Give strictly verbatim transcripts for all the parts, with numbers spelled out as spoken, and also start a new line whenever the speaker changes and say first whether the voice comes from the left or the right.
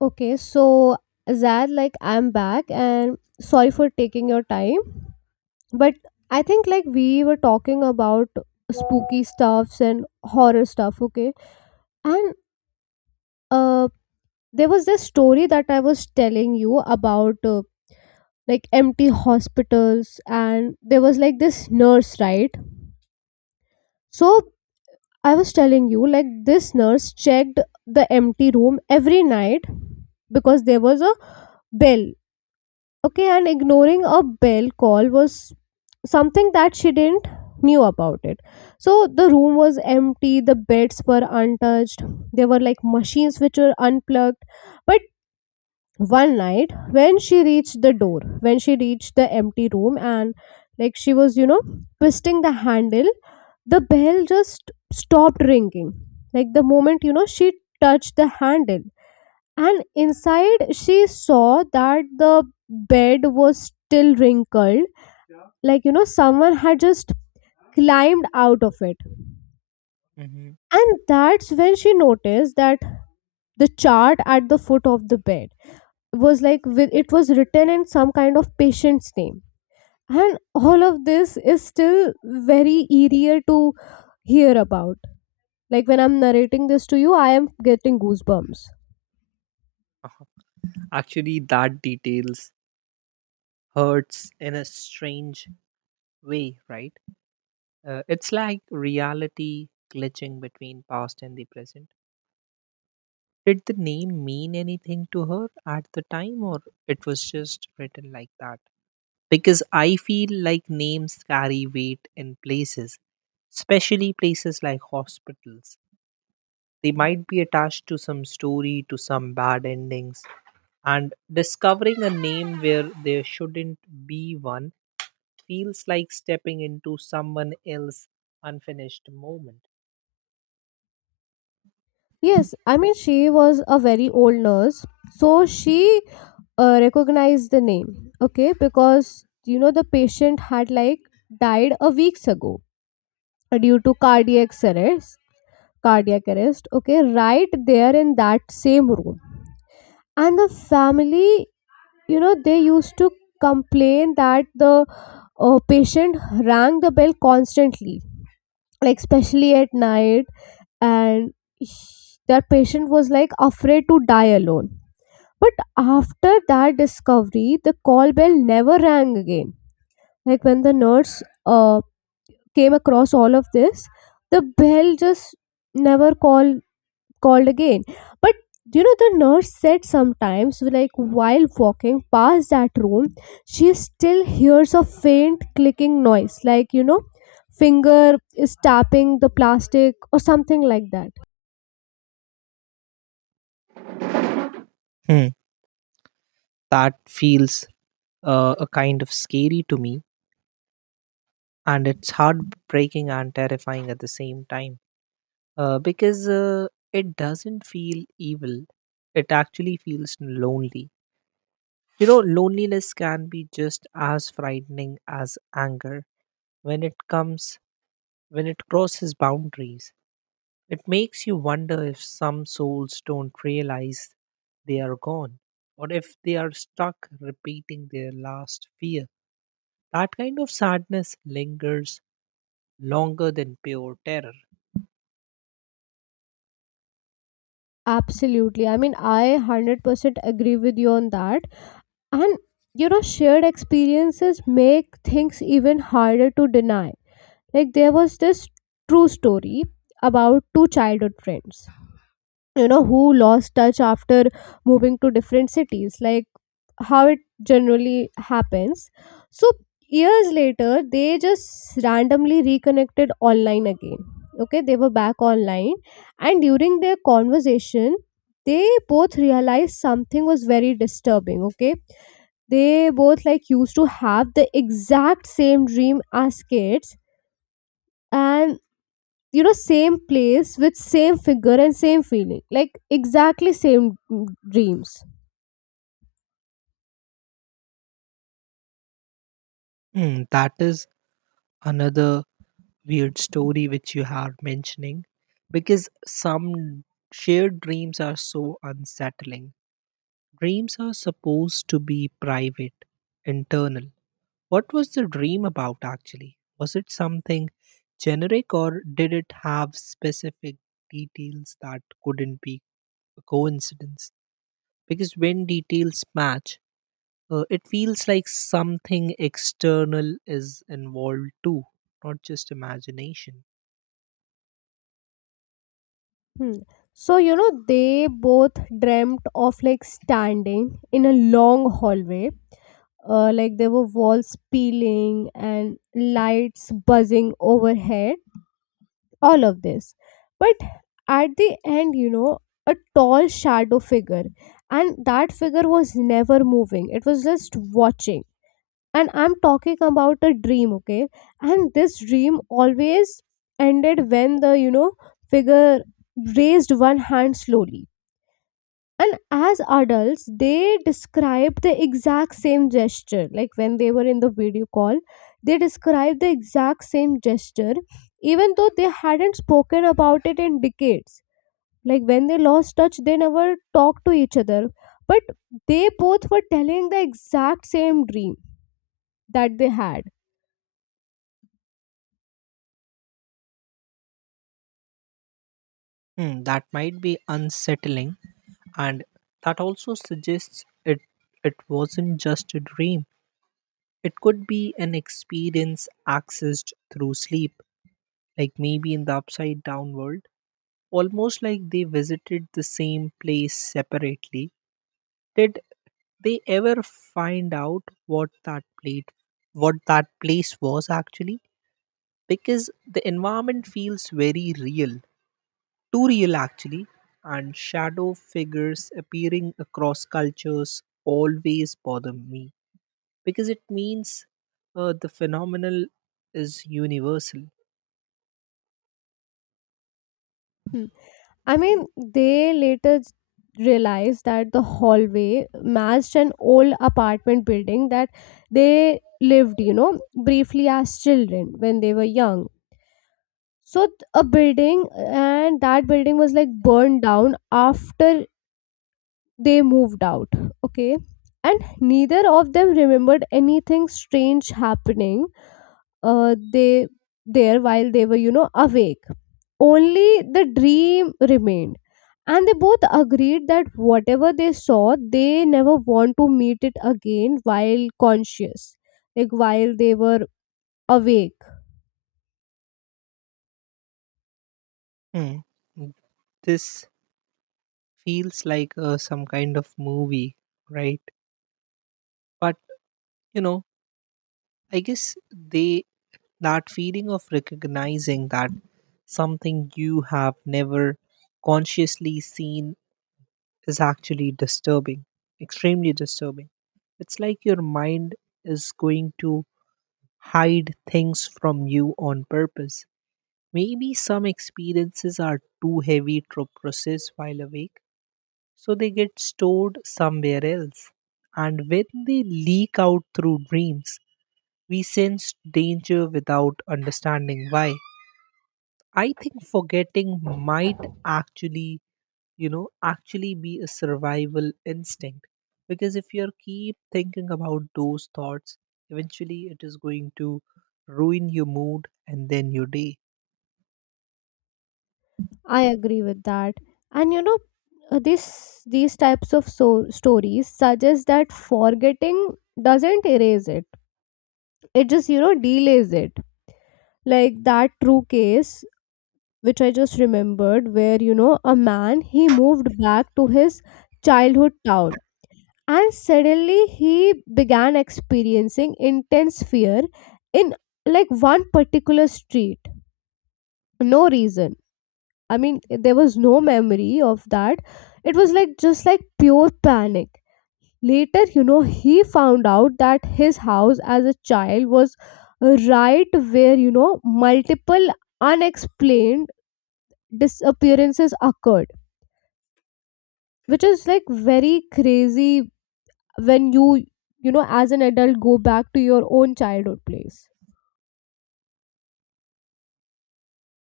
left: Okay, so Zad, like I'm back and sorry for taking your time. But I think like we were talking about spooky stuffs and horror stuff, okay? And uh there was this story that I was telling you about uh, like empty hospitals and there was like this nurse, right? So I was telling you like this nurse checked the empty room every night because there was a bell, okay, and ignoring a bell call was something that she didn't knew about it. So the room was empty, the beds were untouched, there were like machines which were unplugged. But one night when she reached the door, when she reached the empty room, and like she was, you know, twisting the handle, the bell just stopped ringing, like the moment, you know, she touched the handle. And inside she saw that the bed was still wrinkled, like, you know, someone had just climbed out of it.
right: Mhm.
left: And that's when she noticed that the chart at the foot of the bed was like, with it was written in some kind of patient's name. And all of this is still very eerier to hear about. Like when I'm narrating this to you, I am getting goosebumps.
right: Uh-huh. Actually, that details hurts in a strange way, right? Uh, it's like reality glitching between past and the present. Did the name mean anything to her at the time, or it was just written like that? Because I feel like names carry weight in places, especially places like hospitals. They might be attached to some story, to some bad endings, and discovering a name where there shouldn't be one feels like stepping into someone else's unfinished moment.
left: Yes, I mean, she was a very old nurse. So she uh, recognized the name, okay, because you know the patient had like died a weeks ago due to cardiac arrest, cardiac arrest okay, right there in that same room. And the family, you know, they used to complain that the uh, patient rang the bell constantly, like especially at night. And that patient was like afraid to die alone, but after that discovery the call bell never rang again. Like when the nurse uh, came across all of this, the bell just never called called again. But you know, the nurse said sometimes, like while walking past that room, she still hears a faint clicking noise, like you know, finger is tapping the plastic or something like that.
right: Hmm. That feels uh, a kind of scary to me, and it's heartbreaking and terrifying at the same time uh, because uh, it doesn't feel evil, it actually feels lonely. You know, loneliness can be just as frightening as anger when it comes when it crosses boundaries. It makes you wonder if some souls don't realize they are gone, or if they are stuck repeating their last fear. That kind of sadness lingers longer than pure terror.
left: Absolutely. I mean, I one hundred percent agree with you on that. And you know, shared experiences make things even harder to deny. Like, there was this true story about two childhood friends, you know, who lost touch after moving to different cities, like how it generally happens. So years later they just randomly reconnected online again, okay, they were back online. And during their conversation they both realized something was very disturbing, okay. They both like used to have the exact same dream as kids. And you know, same place with same figure and same feeling, like exactly same, mm, dreams.
right: Hmm, that is another weird story which you are mentioning, because some shared dreams are so unsettling. Dreams are supposed to be private, internal. What was the dream about actually? Was it something generic, or did it have specific details that couldn't be a coincidence? Because when details match, uh, it feels like something external is involved too, not just imagination.
left: Hmm. So you know, they both dreamt of like standing in a long hallway, uh, like there were walls peeling and lights buzzing overhead, all of this. But at the end, you know, a tall shadow figure, and that figure was never moving, it was just watching. And I'm talking about a dream, okay. And this dream always ended when the, you know, figure raised one hand slowly. And as adults they described the exact same gesture, like when they were in the video call they described the exact same gesture, even though they hadn't spoken about it in decades. Like when they lost touch they never talked to each other, but they both were telling the exact same dream that they had.
right: Hmm, that might be unsettling, and that also suggests it it wasn't just a dream. It could be an experience accessed through sleep, like maybe in the upside down world, almost like they visited the same place separately. Did they ever find out what that plate what that place was actually? Because the environment feels very real, too real actually, and shadow figures appearing across cultures always bother me because it means uh, the phenomenal is universal.
left: Hmm. I mean, they later s- realized that the hallway matched an old apartment building that they lived, you know, briefly as children when they were young. So, th- a building, and that building was like burned down after they moved out. Okay. And neither of them remembered anything strange happening. Uh, they there while they were, you know, awake, only the dream remained. And they both agreed that whatever they saw, they never want to meet it again while conscious, like while they were awake.
right: Hmm. This feels like uh, some kind of movie, right? But you know, I guess they that feeling of recognizing that something you have never consciously seen is actually disturbing, extremely disturbing. It's like your mind is going to hide things from you on purpose. Maybe some experiences are too heavy to process while awake, so they get stored somewhere else. And when they leak out through dreams, we sense danger without understanding why. I think forgetting might actually, you know, actually be a survival instinct. Because if you keep thinking about those thoughts, eventually it is going to ruin your mood and then your day.
left: I agree with that. And you know, uh, this these types of so- stories suggest that forgetting doesn't erase it. It just, you know, delays it. Like that true case which I just remembered where, you know, a man, he moved back to his childhood town and suddenly he began experiencing intense fear in like one particular street. No reason, I mean there was no memory of that, it was like just like pure panic. Later, you know, he found out that his house as a child was right where, you know, multiple unexplained disappearances occurred, which is like very crazy, when you you know, as an adult go back to your own childhood place.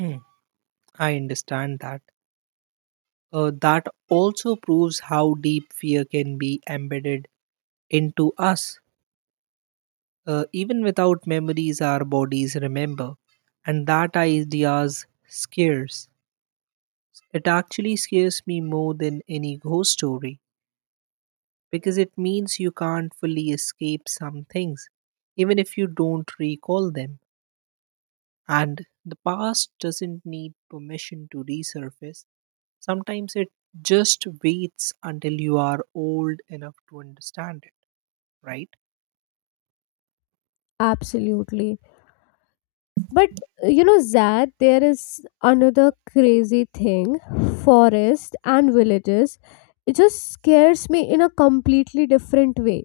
right: Hmm, I understand that. Uh, that also proves how deep fear can be embedded into us. Uh, even without memories, our bodies remember, and that idea scares. It actually scares me more than any ghost story, because it means you can't fully escape some things, even if you don't recall them. And the past doesn't need permission to resurface. Sometimes it just waits until you are old enough to understand it, right?
left: Absolutely. But you know Zad, there is another crazy thing. Forest and villages, it just scares me in a completely different way.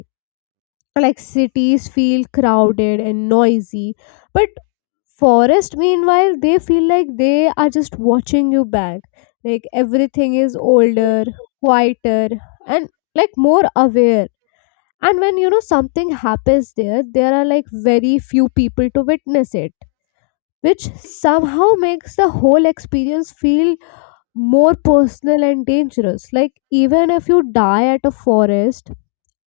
left: Like cities feel crowded and noisy, but forest meanwhile they feel like they are just watching you back. Like everything is older, quieter, and like more aware. And when you know something happens there, there are like very few people to witness it, which somehow makes the whole experience feel more personal and dangerous. Like even if you die at a forest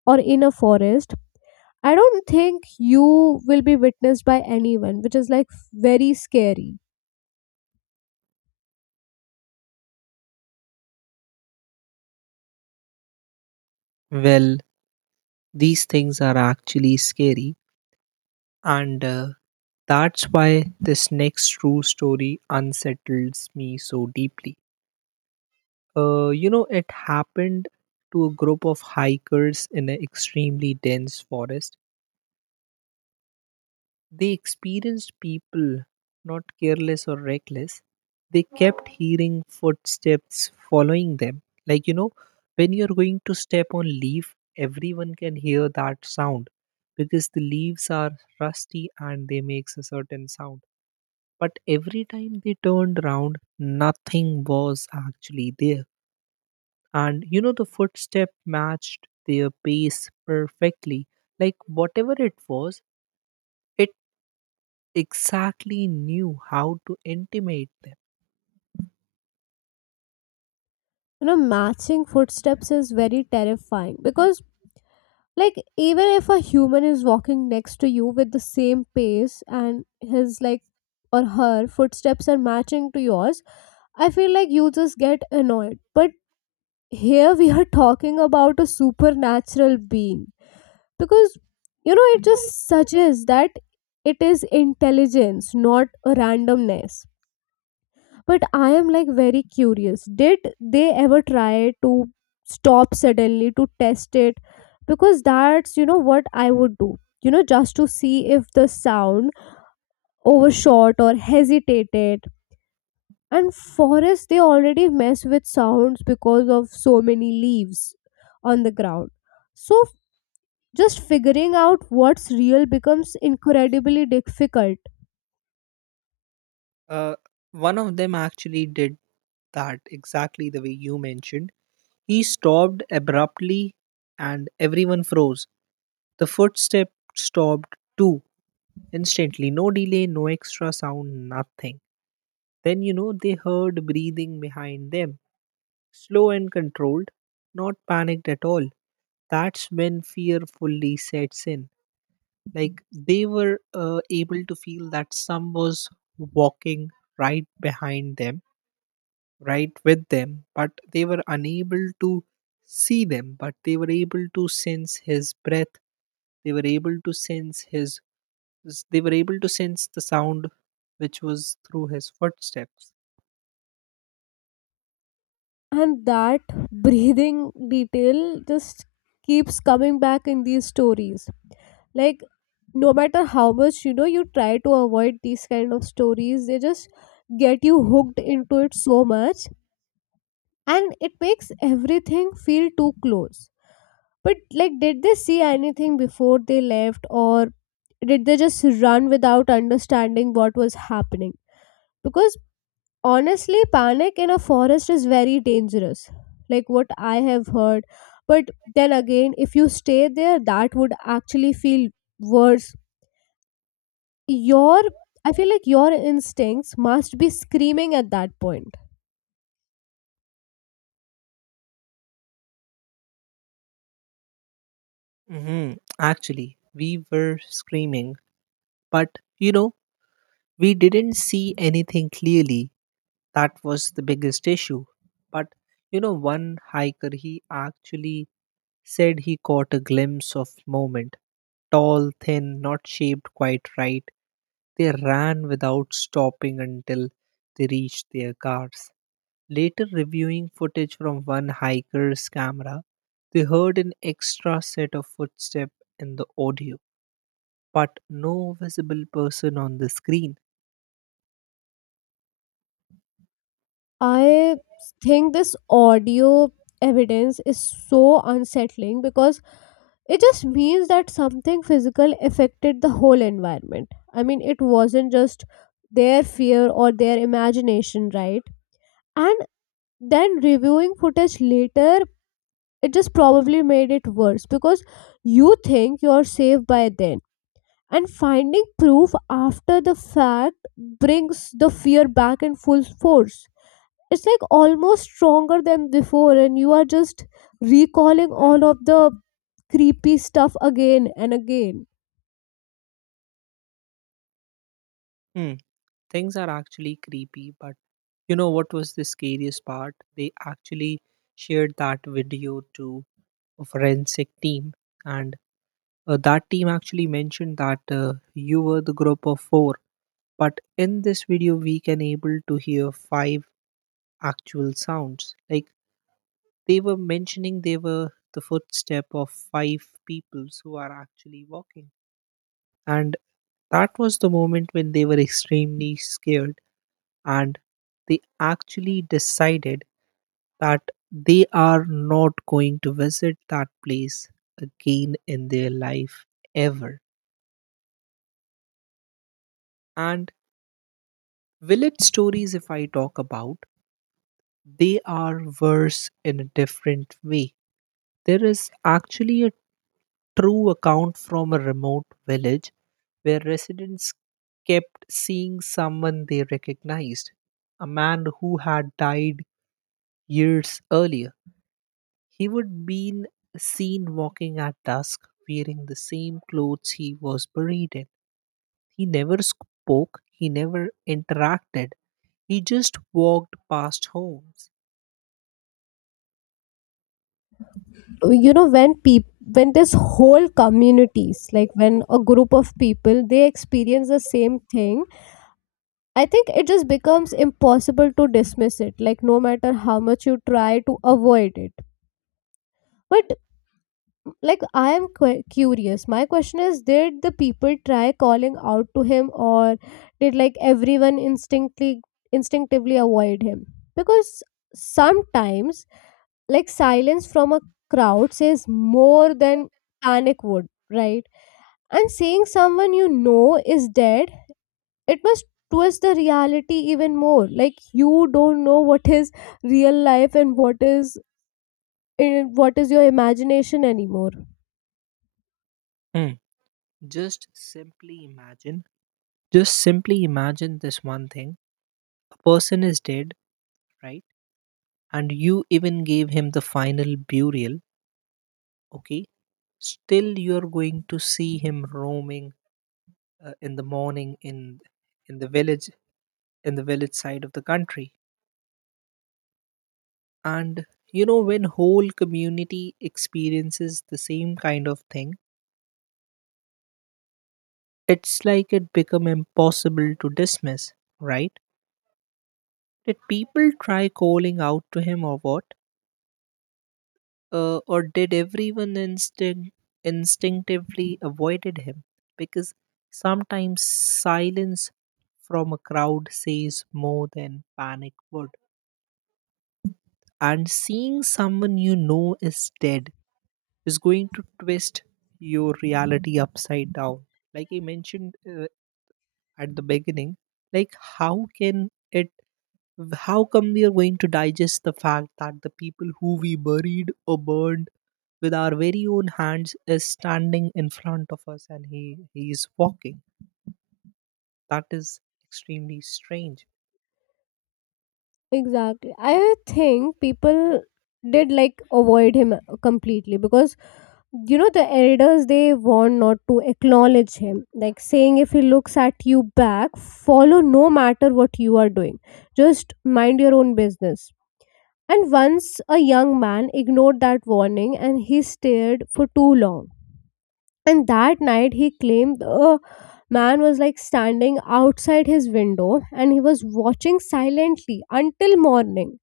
left: or in a forest, I don't think you will be witnessed by anyone, which is like very scary.
right: Well, these things are actually scary. And uh, that's why this next true story unsettles me so deeply. Uh, you know, it happened to a group of hikers in an extremely dense forest. They experienced people, not careless or reckless. They kept hearing footsteps following them. Like, you know, when you're going to step on leaf, everyone can hear that sound because the leaves are rusty and they makes a certain sound. But every time they turned round, nothing was actually there. And you know, the footstep matched their pace perfectly. Like whatever it was, it exactly knew how to intimate them.
left: You know, matching footsteps is very terrifying because, like, even if a human is walking next to you with the same pace and his like, or her footsteps are matching to yours, I feel like you just get annoyed. But here we are talking about a supernatural being, because you know it just suggests that it is intelligence, not a randomness. But I am like very curious, did they ever try to stop suddenly to test it? Because that's, you know, what I would do, you know, just to see if the sound overshot or hesitated. And forests, they already mess with sounds because of so many leaves on the ground, so just figuring out what's real becomes incredibly difficult.
right: Uh, One of them actually did that exactly the way you mentioned. He stopped abruptly and everyone froze. The footstep stopped too, instantly. No delay, no extra sound, nothing. Then, you know, they heard breathing behind them, slow and controlled, not panicked at all. That's when fear fully sets in. Like they were uh, able to feel that some was walking right behind them, right with them, but they were unable to see them, but they were able to sense his breath. They were able to sense his, they were able to sense the sound which was through his footsteps.
left: And that breathing detail just keeps coming back in these stories. Like no matter how much, you know, you try to avoid these kind of stories, they just get you hooked into it so much, and it makes everything feel too close. But like, did they see anything before they left, or did they just run without understanding what was happening? Because honestly panic in a forest is very dangerous, like what I have heard. But then again, if you stay there that would actually feel worse. Your, I feel like your instincts must be screaming at that point.
right: Hmm. Actually, we were screaming, but you know, we didn't see anything clearly. That was the biggest issue. But you know, one hiker he actually said he caught a glimpse of moment, tall, thin, not shaped quite right. They ran without stopping until they reached their cars. Later, reviewing footage from one hiker's camera, they heard an extra set of footsteps in the audio, but no visible person on the screen.
left: I think this audio evidence is so unsettling because it just means that something physical affected the whole environment. I mean, it wasn't just their fear or their imagination, right? And then reviewing footage later, it just probably made it worse because you think you're safe by then, and finding proof after the fact brings the fear back in full force. It's like almost stronger than before, and you are just recalling all of the creepy stuff again and again.
right: Hmm. Things are actually creepy, but you know what was the scariest part? They actually shared that video to a forensic team, and uh, that team actually mentioned that uh, you were the group of four. But in this video, we can able to hear five actual sounds. Like they were mentioning, they were the footstep of five peoples who are actually walking. And that was the moment when they were extremely scared, and they actually decided that they are not going to visit that place again in their life ever. And village stories, if I talk about, they are worse in a different way. There is actually a true account from a remote village where residents kept seeing someone they recognized, a man who had died years earlier. He would be seen walking at dusk wearing the same clothes he was buried in. He never spoke, he never interacted, he just walked past homes.
left: You know, when people, when this whole communities, like when a group of people they experience the same thing, I think it just becomes impossible to dismiss it, like, no matter how much you try to avoid it. But, like, I am qu- curious. My question is, did the people try calling out to him, or did, like, everyone instinctively, instinctively avoid him? Because sometimes, like, silence from a crowd says more than panic would, right? And seeing someone you know is dead, it must twist the reality even more, like you don't know what is real life and what is, eh, what is your imagination anymore.
right: Hmm. Just simply imagine, just simply imagine this one thing. A person is dead, right? And you even gave him the final burial, okay? Still you're going to see him roaming, uh, in the morning, in in the village, in the village side of the country. And you know, when whole community experiences the same kind of thing, it's like it become impossible to dismiss, right? Did people try calling out to him, or what? Uh, or did everyone instinct, instinctively avoided him? Because sometimes silence from a crowd says more than panic would. And seeing someone you know is dead is going to twist your reality upside down. Like I mentioned uh, at the beginning, like how can it how come we are going to digest the fact that the people who we buried or burned with our very own hands is standing in front of us, and he he is walking. That is extremely strange.
left: Exactly. I think people did like avoid him uh, completely, because you know the elders, they want not to acknowledge him, like saying if he looks at you back, follow, no matter what you are doing, just mind your own business. And once a young man ignored that warning and he stared for too long. And that night, he claimed a man was like standing outside his window and he was watching silently until morning.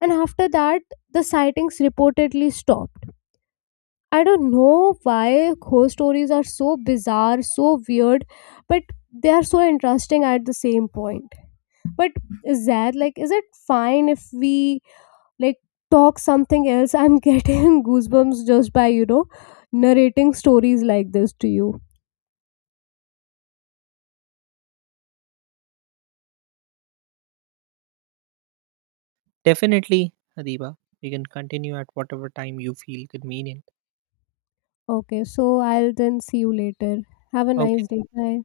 left: And after that, the sightings reportedly stopped. I don't know why ghost stories are so bizarre, so weird, but they are so interesting at the same point. But is that like, is it fine if we like talk something else? I'm getting goosebumps just by, you know, narrating stories like this to you.
right: Definitely, hadiba, you can continue at whatever time you feel convenient.
left: Okay, so I'll then see you later. Have a nice
right: Okay.
left: day. Bye.